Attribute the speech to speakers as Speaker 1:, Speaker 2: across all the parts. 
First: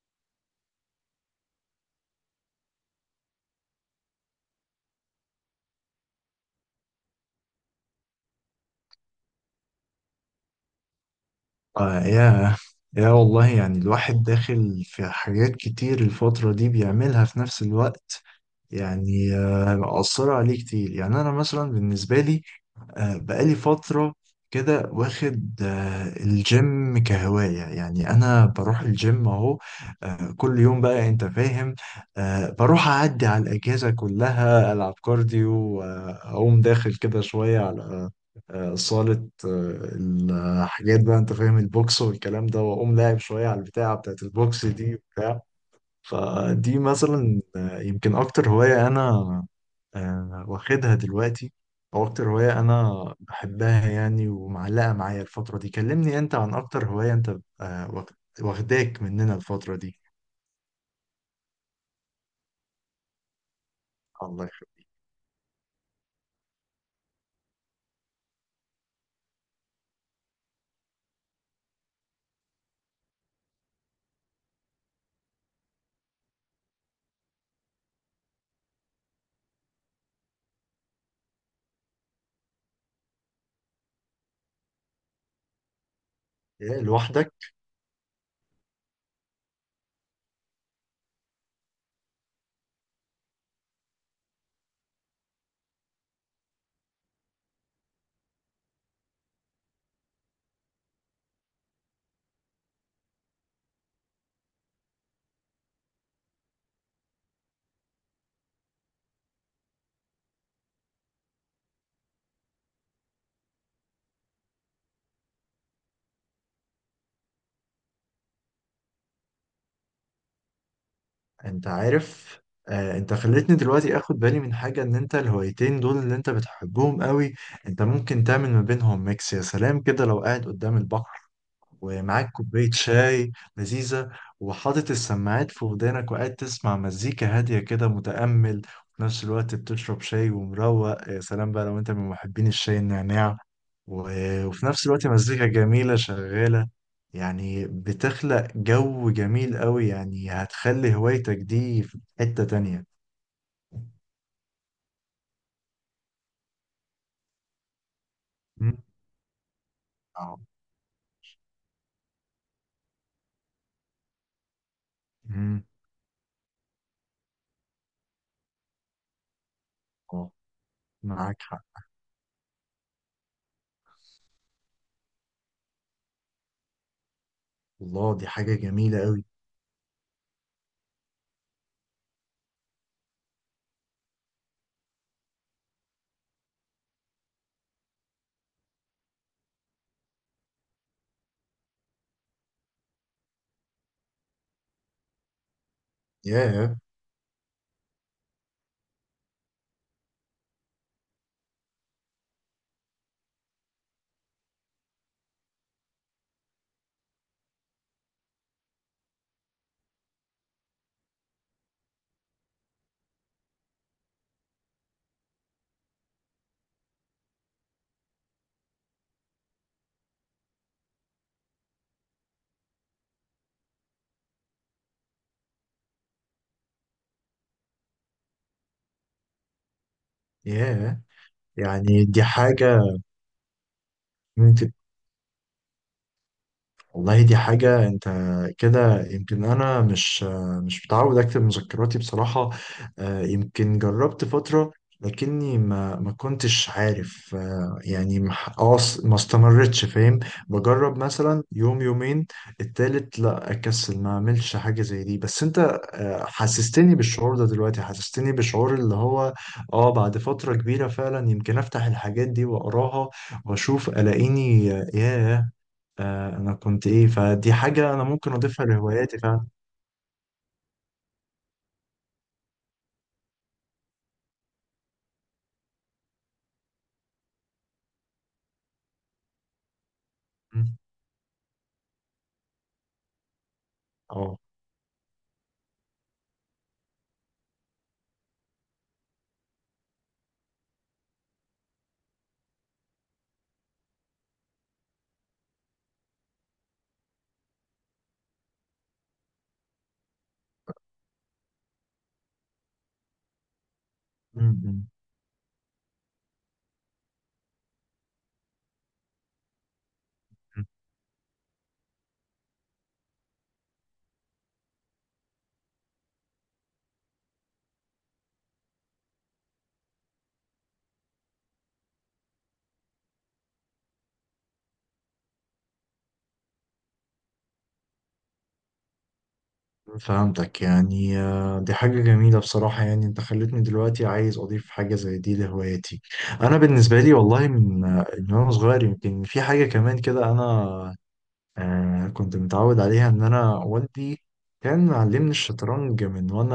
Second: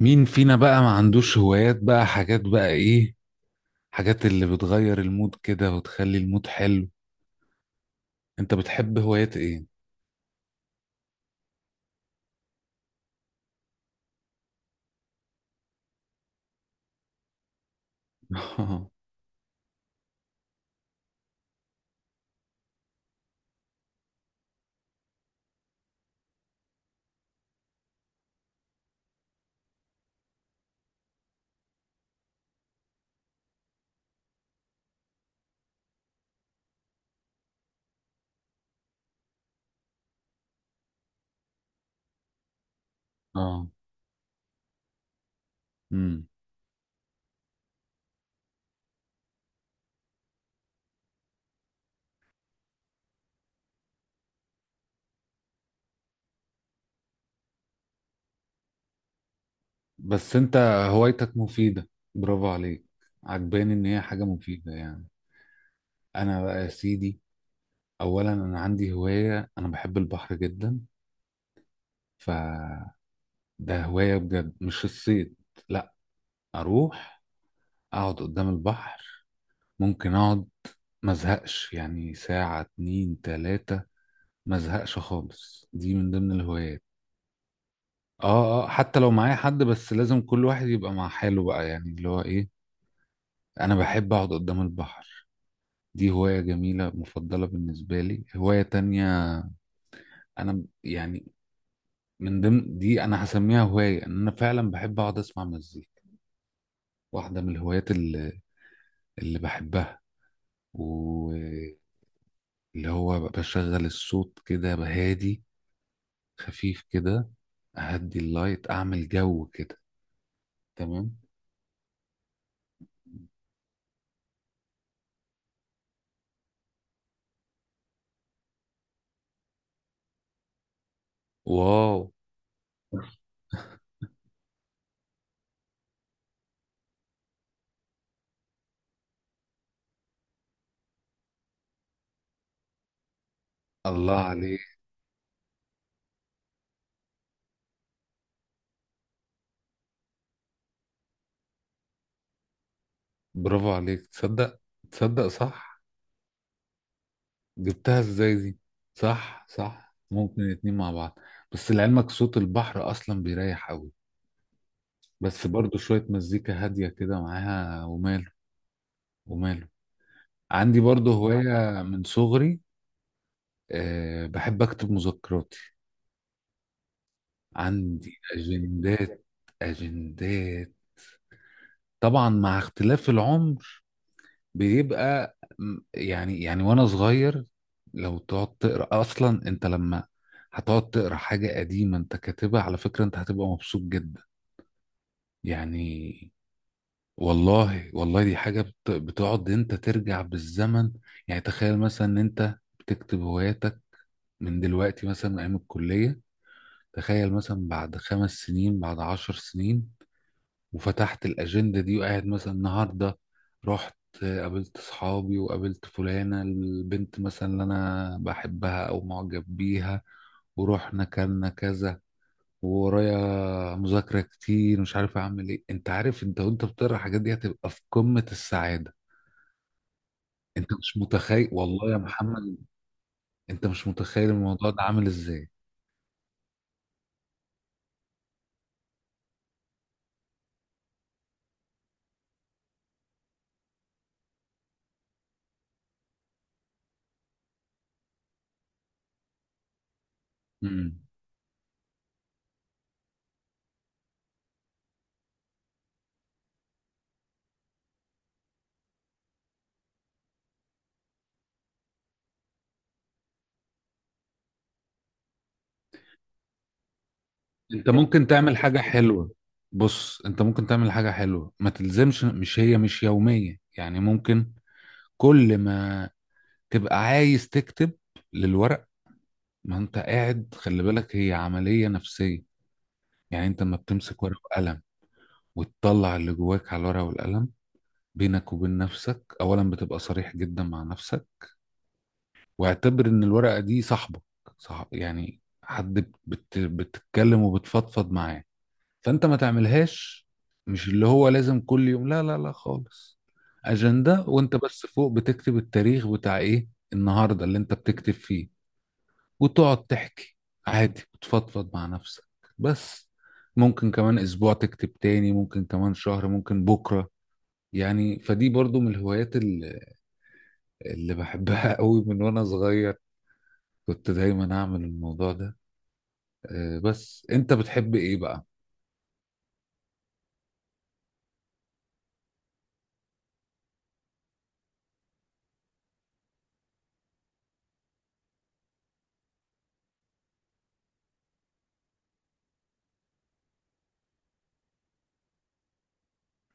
Speaker 1: مين فينا بقى ما عندوش هوايات بقى، حاجات بقى ايه؟ حاجات اللي بتغير المود كده وتخلي المود حلو. انت بتحب هوايات ايه؟
Speaker 2: آه يا يا والله يعني الواحد داخل في حاجات كتير الفترة دي بيعملها في نفس الوقت. يعني مأثرة عليه كتير. يعني أنا مثلا بالنسبة لي، بقالي فترة كده واخد الجيم كهواية. يعني أنا بروح الجيم أهو، كل يوم بقى، أنت فاهم؟ بروح أعدي على الأجهزة كلها، ألعب كارديو وأقوم داخل كده شوية على صالة الحاجات بقى، أنت فاهم، البوكس والكلام ده، وأقوم لاعب شوية على
Speaker 1: اه.
Speaker 2: البتاعة بتاعت البوكس دي وبتاع.
Speaker 1: امم
Speaker 2: فدي مثلا يمكن اكتر هواية انا واخدها دلوقتي، او اكتر هواية انا بحبها يعني ومعلقة معايا الفترة دي. كلمني انت عن اكتر هواية انت آه، واخ- واخداك مننا الفترة دي.
Speaker 1: بس انت هوايتك مفيدة، برافو عليك. عجباني ان هي حاجة
Speaker 2: الله
Speaker 1: مفيدة
Speaker 2: يخليك.
Speaker 1: يعني. انا بقى يا سيدي، اولا انا عندي هواية، انا بحب البحر جدا. ف ده هواية بجد، مش الصيد، لا. اروح اقعد قدام البحر، ممكن اقعد مزهقش يعني ساعة 2 3، ما ازهقش خالص. دي من ضمن
Speaker 2: إيه،
Speaker 1: الهوايات.
Speaker 2: لوحدك؟
Speaker 1: اه اه، حتى لو معايا حد بس لازم كل واحد يبقى مع حاله بقى، يعني اللي هو ايه، انا بحب اقعد قدام البحر. دي هواية جميلة مفضلة بالنسبة لي. هواية تانية انا يعني من ضمن دي انا هسميها هواية، ان انا فعلا بحب اقعد اسمع مزيكا. واحدة من الهوايات اللي بحبها، واللي هو بشغل الصوت كده بهادي، خفيف كده، اهدي اللايت، اعمل جو كده. تمام.
Speaker 2: انت عارف، انت خلتني دلوقتي اخد بالي من حاجة، ان انت الهوايتين دول اللي انت بتحبهم قوي، انت ممكن تعمل ما بينهم ميكس. يا سلام كده لو قاعد قدام البحر
Speaker 1: واو.
Speaker 2: ومعاك كوباية شاي لذيذة، وحاطط السماعات في ودانك وقاعد تسمع مزيكا هادية كده متأمل، وفي نفس الوقت بتشرب شاي ومروق. يا سلام بقى لو انت من محبين الشاي النعناع،
Speaker 1: الله عليك.
Speaker 2: وفي نفس الوقت مزيكا جميلة شغالة. يعني بتخلق جو جميل قوي، يعني هتخلي هوايتك دي في حتة تانية.
Speaker 1: برافو عليك، تصدق، تصدق صح. جبتها ازاي دي؟
Speaker 2: مم.
Speaker 1: صح صح،
Speaker 2: اه.
Speaker 1: ممكن الاتنين مع بعض. بس لعلمك صوت البحر اصلا بيريح قوي، بس
Speaker 2: مم.
Speaker 1: برضو شوية مزيكا هادية كده معاها وماله، وماله.
Speaker 2: اه،
Speaker 1: عندي برضو
Speaker 2: معاك حق.
Speaker 1: هواية من صغري. أه، بحب اكتب مذكراتي،
Speaker 2: الله،
Speaker 1: عندي
Speaker 2: دي حاجة جميلة
Speaker 1: اجندات.
Speaker 2: قوي.
Speaker 1: اجندات طبعا مع اختلاف العمر. بيبقى يعني وانا صغير، لو تقعد تقرا اصلا انت لما هتقعد تقرا حاجه قديمه انت كاتبها على فكره انت هتبقى مبسوط جدا يعني.
Speaker 2: ياه.
Speaker 1: والله والله دي بتقعد انت ترجع بالزمن. يعني تخيل مثلا ان انت بتكتب هواياتك من دلوقتي، مثلا من ايام الكليه، تخيل مثلا بعد 5 سنين، بعد 10 سنين، وفتحت الأجندة دي، وقاعد مثلا النهاردة رحت قابلت صحابي وقابلت فلانة البنت مثلا اللي أنا بحبها أو معجب بيها ورحنا كلنا كذا، وورايا مذاكرة كتير مش عارف أعمل إيه. أنت عارف أنت وأنت بتقرا الحاجات دي هتبقى في قمة السعادة. أنت مش
Speaker 2: ياه،
Speaker 1: متخيل والله يا
Speaker 2: يعني دي
Speaker 1: محمد،
Speaker 2: حاجة.
Speaker 1: أنت مش متخيل الموضوع ده عامل إزاي.
Speaker 2: والله دي حاجة، انت كده يمكن انا مش متعود اكتب مذكراتي بصراحة. يمكن جربت فترة، لكني ما كنتش عارف، يعني ما ح- اه س- ما استمرتش، فاهم؟
Speaker 1: مم.
Speaker 2: بجرب مثلا يوم يومين، التالت لا، اكسل ما اعملش حاجة زي دي. بس انت حسستني بالشعور ده دلوقتي، حسستني بالشعور اللي هو، اه، بعد فترة كبيرة فعلا يمكن افتح الحاجات دي واقراها واشوف الاقيني، ياه، آه انا كنت ايه. فدي
Speaker 1: أنت
Speaker 2: حاجة انا
Speaker 1: ممكن
Speaker 2: ممكن
Speaker 1: تعمل
Speaker 2: اضيفها
Speaker 1: حاجة
Speaker 2: لهواياتي
Speaker 1: حلوة.
Speaker 2: فعلا.
Speaker 1: بص، أنت ممكن تعمل حاجة حلوة، ما تلزمش مش هي مش يومية، يعني ممكن كل ما تبقى عايز تكتب للورق. ما انت قاعد،
Speaker 2: مم.
Speaker 1: خلي بالك هي عملية نفسية. يعني انت لما بتمسك ورقة
Speaker 2: اه.
Speaker 1: وقلم وتطلع اللي جواك على الورقة والقلم، بينك وبين نفسك، اولا بتبقى صريح جدا مع نفسك. واعتبر ان الورقة دي صاحبك، صح، يعني حد بتتكلم وبتفضفض معاه. فانت ما تعملهاش مش اللي هو لازم كل يوم، لا لا لا خالص. أجندة، وانت
Speaker 2: مم. مم.
Speaker 1: بس فوق بتكتب التاريخ بتاع ايه، النهاردة اللي انت بتكتب فيه، وتقعد تحكي عادي وتفضفض مع نفسك. بس ممكن كمان اسبوع تكتب تاني، ممكن كمان شهر، ممكن بكرة يعني. فدي برضو من الهوايات اللي بحبها قوي من وانا صغير. كنت دايما اعمل الموضوع ده. بس انت بتحب ايه بقى؟
Speaker 2: فهمتك. يعني دي حاجة جميلة بصراحة، يعني انت خلتني دلوقتي عايز اضيف حاجة زي دي لهواياتي. انا بالنسبة لي والله، من من وانا صغير، يمكن في حاجة كمان كده انا كنت متعود عليها، ان انا والدي كان معلمني الشطرنج من وانا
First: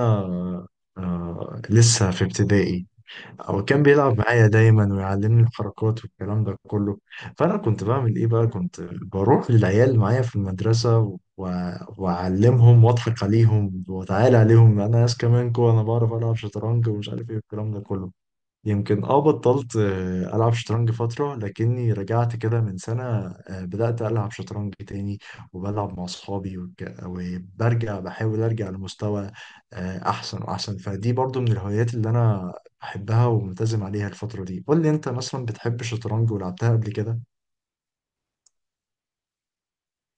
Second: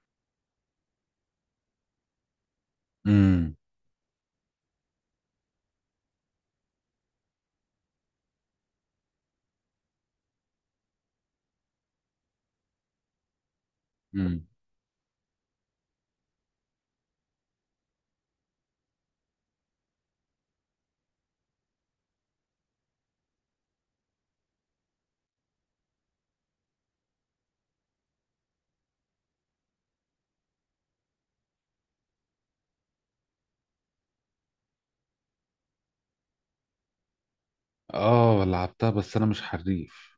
Speaker 2: لسه في ابتدائي.
Speaker 1: امم
Speaker 2: هو كان بيلعب معايا دايما ويعلمني الحركات والكلام ده كله. فانا كنت بعمل ايه بقى، كنت بروح للعيال معايا في المدرسه و... واعلمهم واضحك عليهم واتعالى
Speaker 1: امم
Speaker 2: عليهم انا، ناس كمان كو انا بعرف العب شطرنج ومش عارف ايه والكلام ده كله. يمكن اه بطلت ألعب شطرنج فترة، لكني رجعت كده من سنة بدأت ألعب شطرنج تاني، وبلعب مع أصحابي وبرجع بحاول أرجع لمستوى أحسن وأحسن. فدي برضو من الهوايات اللي أنا بحبها وملتزم عليها الفترة دي. قول لي أنت، مثلا بتحب الشطرنج ولعبتها قبل كده؟
Speaker 1: اه لعبتها بس انا مش حريف،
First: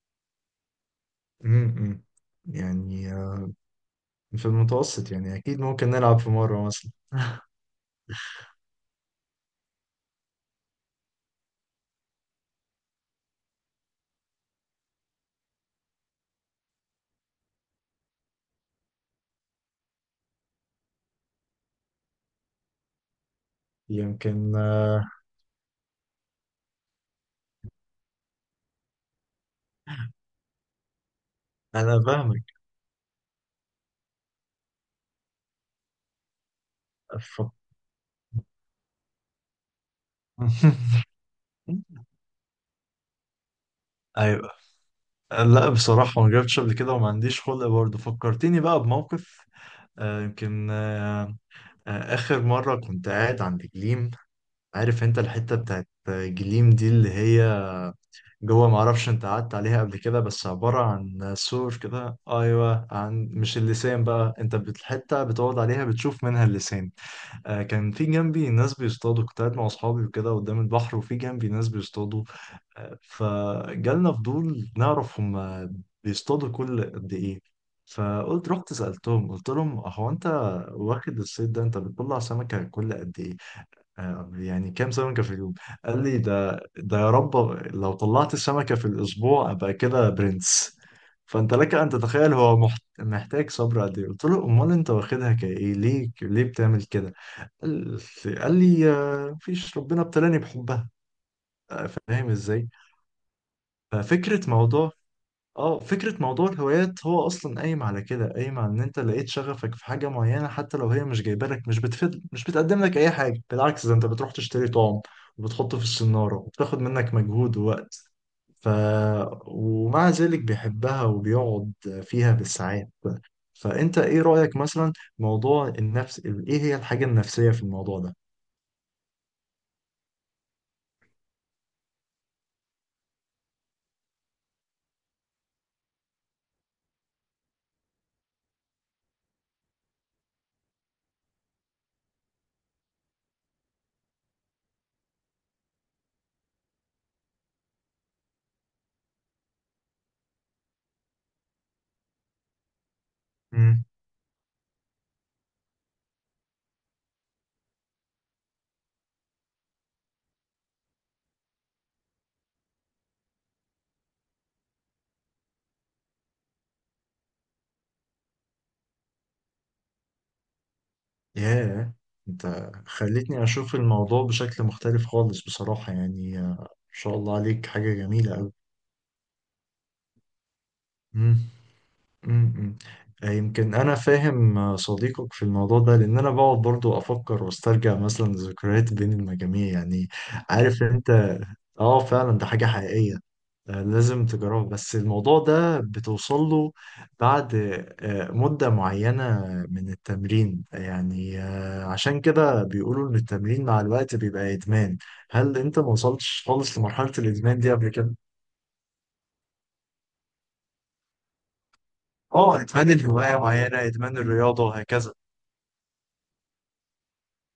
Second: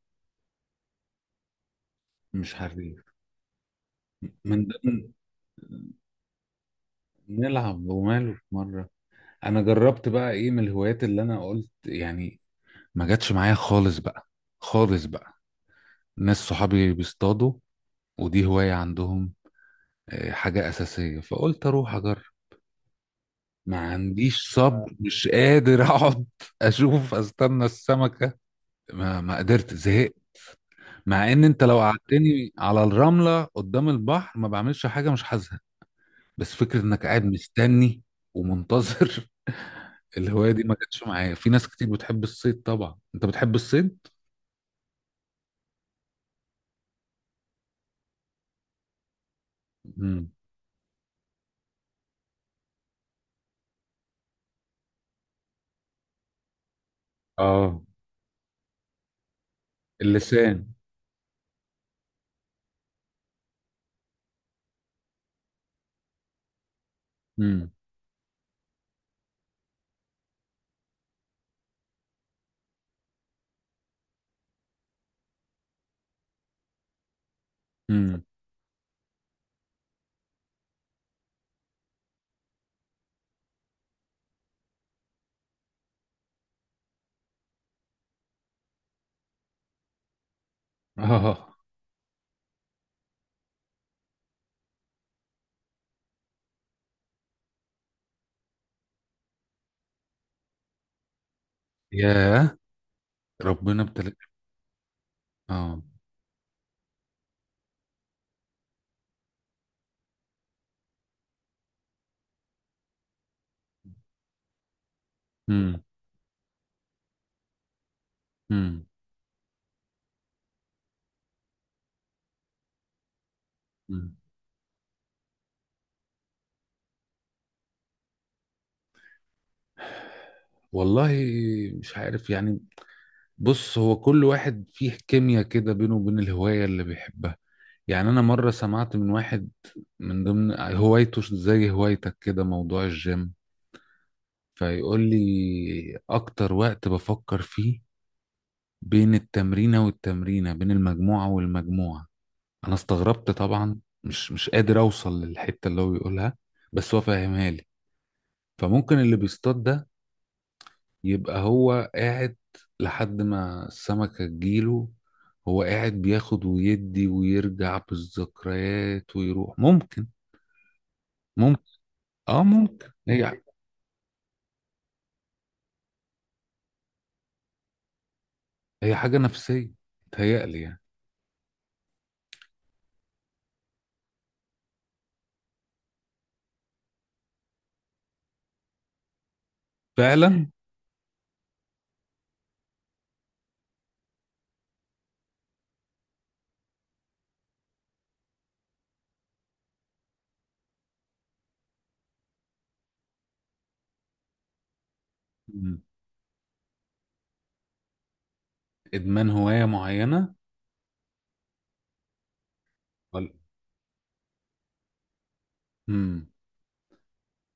Speaker 2: امم،
Speaker 1: مش حريف.
Speaker 2: يعني في
Speaker 1: من ضمن،
Speaker 2: المتوسط يعني، أكيد ممكن نلعب في مرة مثلا.
Speaker 1: نلعب وماله في مرة. انا جربت بقى ايه من الهوايات اللي انا قلت يعني ما جاتش معايا خالص بقى، خالص بقى. ناس صحابي بيصطادوا، ودي هواية عندهم، حاجة أساسية، فقلت أروح أجرب. ما عنديش
Speaker 2: يمكن
Speaker 1: صبر، مش قادر أقعد أشوف أستنى السمكة. ما قدرت، زهقت. مع إن أنت لو
Speaker 2: أنا فاهمك.
Speaker 1: قعدتني على الرملة قدام البحر ما بعملش حاجة، مش حاسها. بس فكرة إنك قاعد
Speaker 2: أف-
Speaker 1: مستني ومنتظر. الهواية دي ما جاتش معايا. في ناس كتير بتحب الصيد، طبعا أنت بتحب الصيد؟
Speaker 2: ايوه. لا بصراحة ما جربتش قبل كده وما عنديش خلق برضه. فكرتني بقى بموقف آه،
Speaker 1: مم.
Speaker 2: يمكن آه، آه، آخر مرة كنت قاعد عند جليم. عارف انت الحتة بتاعت جليم دي اللي هي
Speaker 1: آه.
Speaker 2: جوه، ما اعرفش انت قعدت عليها قبل كده، بس
Speaker 1: اللسان.
Speaker 2: عبارة عن سور كده، ايوه، عن مش اللسان بقى، الحتة بتقعد عليها بتشوف منها اللسان.
Speaker 1: مم.
Speaker 2: كان في جنبي ناس بيصطادوا. كنت قاعد مع اصحابي وكده قدام البحر، وفي جنبي ناس بيصطادوا، فجالنا فضول نعرف هم بيصطادوا كل قد ايه.
Speaker 1: مم.
Speaker 2: فقلت رحت سألتهم، قلت لهم هو انت واخد الصيد ده، انت بتطلع سمكة كل قد ايه، يعني كام سمكة في اليوم. قال لي ده يا رب لو طلعت سمكة في الاسبوع ابقى كده برنس.
Speaker 1: آه.
Speaker 2: فانت لك ان تتخيل هو محتاج صبر قد ايه. قلت له امال انت واخدها كايه، ليه بتعمل كده؟ قال قال لي مفيش، ربنا ابتلاني بحبها. فاهم
Speaker 1: ياه،
Speaker 2: ازاي.
Speaker 1: ربنا ابتلى.
Speaker 2: ففكرة موضوع اه
Speaker 1: اه.
Speaker 2: فكرة موضوع الهوايات هو أصلا قايم على كده، قايم على إن أنت لقيت شغفك في حاجة معينة، حتى لو هي مش جايبة لك، مش بتفيد، مش بتقدم لك أي حاجة، بالعكس ده أنت بتروح تشتري طعم وبتحطه
Speaker 1: امم
Speaker 2: في السنارة وبتاخد منك مجهود ووقت. ف
Speaker 1: امم
Speaker 2: ومع ذلك بيحبها وبيقعد فيها بالساعات. فأنت
Speaker 1: أمم.
Speaker 2: إيه رأيك مثلا، موضوع النفس، إيه هي الحاجة النفسية في الموضوع ده؟
Speaker 1: والله مش عارف يعني. بص، هو كل واحد فيه كيمياء كده بينه وبين الهواية اللي بيحبها. يعني أنا مرة سمعت من واحد من ضمن هوايته زي هوايتك كده موضوع الجيم، فيقول لي أكتر وقت بفكر فيه بين التمرينة والتمرينة، بين المجموعة والمجموعة. أنا استغربت طبعا، مش قادر أوصل للحتة اللي هو بيقولها، بس هو فاهمها لي. فممكن اللي بيصطاد ده يبقى هو قاعد لحد ما السمكة تجيله، هو قاعد بياخد ويدي ويرجع بالذكريات ويروح، ممكن ممكن.
Speaker 2: ياه،
Speaker 1: اه
Speaker 2: انت
Speaker 1: ممكن هي،
Speaker 2: خلتني اشوف الموضوع بشكل مختلف خالص بصراحة، يعني ما شاء الله عليك، حاجة جميلة قوي.
Speaker 1: هي حاجة نفسية، تهيألي يعني.
Speaker 2: مم. مم. مم. يمكن انا فاهم صديقك في الموضوع ده، لان انا بقعد برضو افكر واسترجع مثلا ذكريات بين المجاميع يعني.
Speaker 1: فعلا.
Speaker 2: عارف انت، اه فعلا ده حاجة حقيقية. لازم تجربه، بس الموضوع ده بتوصل له بعد مدة معينة من التمرين. يعني عشان كده بيقولوا إن التمرين مع الوقت بيبقى إدمان. هل أنت
Speaker 1: مم.
Speaker 2: ما وصلتش خالص لمرحلة الإدمان دي قبل كده؟
Speaker 1: إدمان هواية معينة؟
Speaker 2: آه إدمان
Speaker 1: ولا.
Speaker 2: الهواية معينة، إدمان الرياضة وهكذا.
Speaker 1: مم.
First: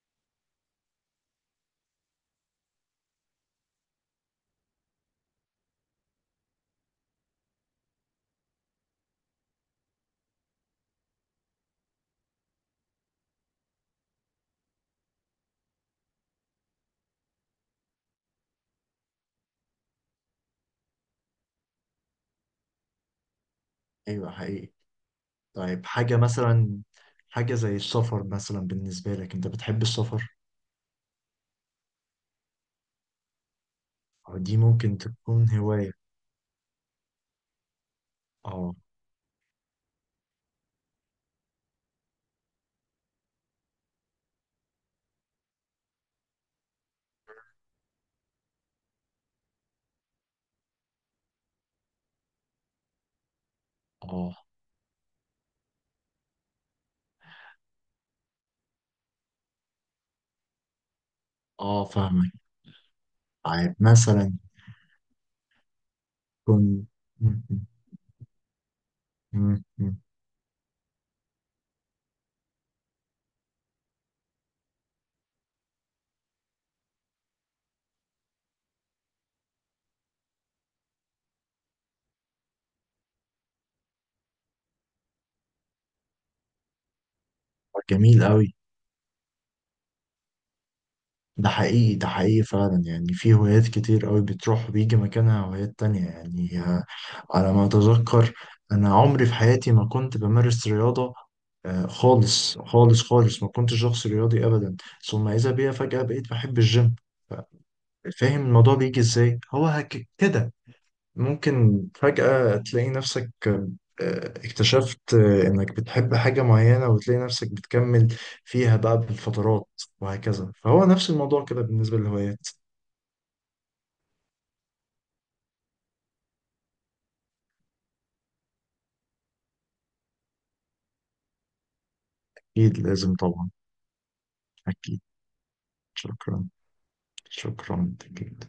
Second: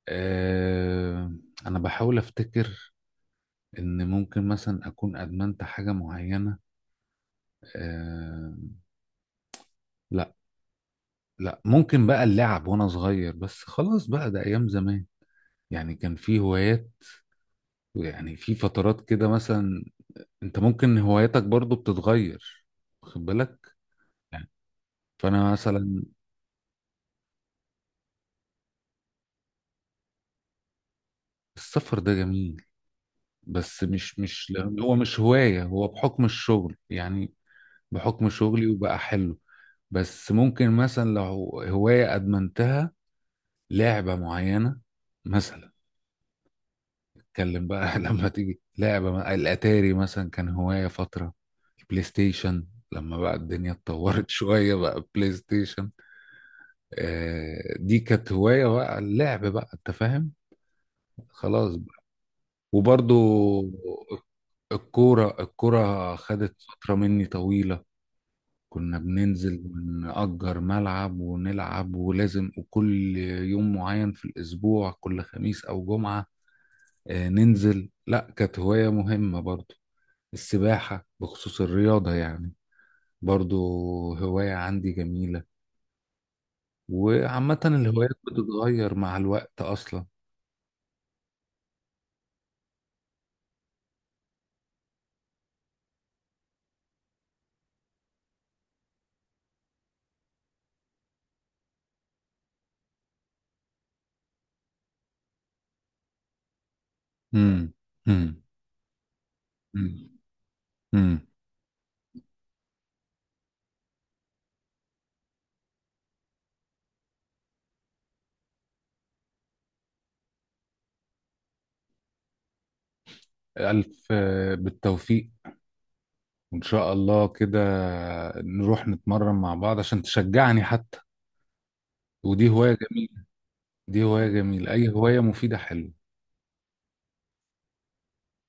Speaker 1: آه. أنا بحاول أفتكر إن ممكن مثلا أكون أدمنت حاجة معينة. آه، لا. لا، ممكن بقى اللعب وأنا صغير بس، خلاص بقى، ده أيام زمان. يعني كان في هوايات، يعني في فترات كده مثلا. انت ممكن هواياتك برضو بتتغير، واخد بالك؟
Speaker 2: أيوه
Speaker 1: يعني،
Speaker 2: حقيقي.
Speaker 1: فانا
Speaker 2: طيب
Speaker 1: مثلا،
Speaker 2: حاجة مثلا، حاجة زي السفر مثلا بالنسبة لك، أنت بتحب السفر؟
Speaker 1: السفر ده جميل بس مش،
Speaker 2: أو
Speaker 1: مش
Speaker 2: دي
Speaker 1: لأن هو
Speaker 2: ممكن
Speaker 1: مش
Speaker 2: تكون
Speaker 1: هواية، هو
Speaker 2: هواية.
Speaker 1: بحكم الشغل يعني، بحكم شغلي،
Speaker 2: آه.
Speaker 1: وبقى حلو. بس ممكن مثلا لو هواية ادمنتها، لعبة معينة مثلا، اتكلم بقى. لما تيجي لعبة الاتاري مثلا كان هواية فترة، البلاي ستيشن لما بقى الدنيا اتطورت
Speaker 2: آه.
Speaker 1: شوية بقى، بلاي ستيشن. دي كانت هواية بقى، اللعب بقى انت فاهم، خلاص
Speaker 2: آه
Speaker 1: بقى.
Speaker 2: فاهمك.
Speaker 1: وبرضو
Speaker 2: طيب مثلا.
Speaker 1: الكورة، الكورة خدت
Speaker 2: كن
Speaker 1: فترة مني
Speaker 2: م-
Speaker 1: طويلة، كنا
Speaker 2: م-
Speaker 1: بننزل
Speaker 2: م-
Speaker 1: ونأجر ملعب ونلعب، ولازم وكل يوم معين في الأسبوع، كل خميس أو جمعة ننزل. لا، كانت هواية مهمة برضو. السباحة بخصوص الرياضة يعني، برضو هواية عندي جميلة. وعامة الهوايات
Speaker 2: جميل قوي.
Speaker 1: بتتغير مع الوقت أصلا.
Speaker 2: ده حقيقي، ده حقيقي فعلا. يعني في هوايات كتير قوي بتروح وبيجي مكانها هوايات تانية. يعني على ما أتذكر، أنا عمري في حياتي ما كنت بمارس رياضة خالص خالص خالص، ما كنتش شخص رياضي أبدا. ثم إذا بيا فجأة بقيت بحب الجيم. فاهم
Speaker 1: امم
Speaker 2: الموضوع بيجي إزاي، هو
Speaker 1: مم.
Speaker 2: كده
Speaker 1: امم
Speaker 2: ممكن فجأة تلاقي نفسك اكتشفت إنك بتحب حاجة معينة، وتلاقي نفسك بتكمل فيها بقى بالفترات وهكذا. فهو نفس الموضوع كده بالنسبة للهوايات.
Speaker 1: ألف بالتوفيق، وإن شاء الله كده نروح نتمرن مع بعض عشان تشجعني حتى. ودي هواية
Speaker 2: أكيد لازم
Speaker 1: جميلة.
Speaker 2: طبعا.
Speaker 1: دي هواية جميلة، أي
Speaker 2: أكيد.
Speaker 1: هواية مفيدة حلوة.
Speaker 2: شكرا. شكرا أكيد.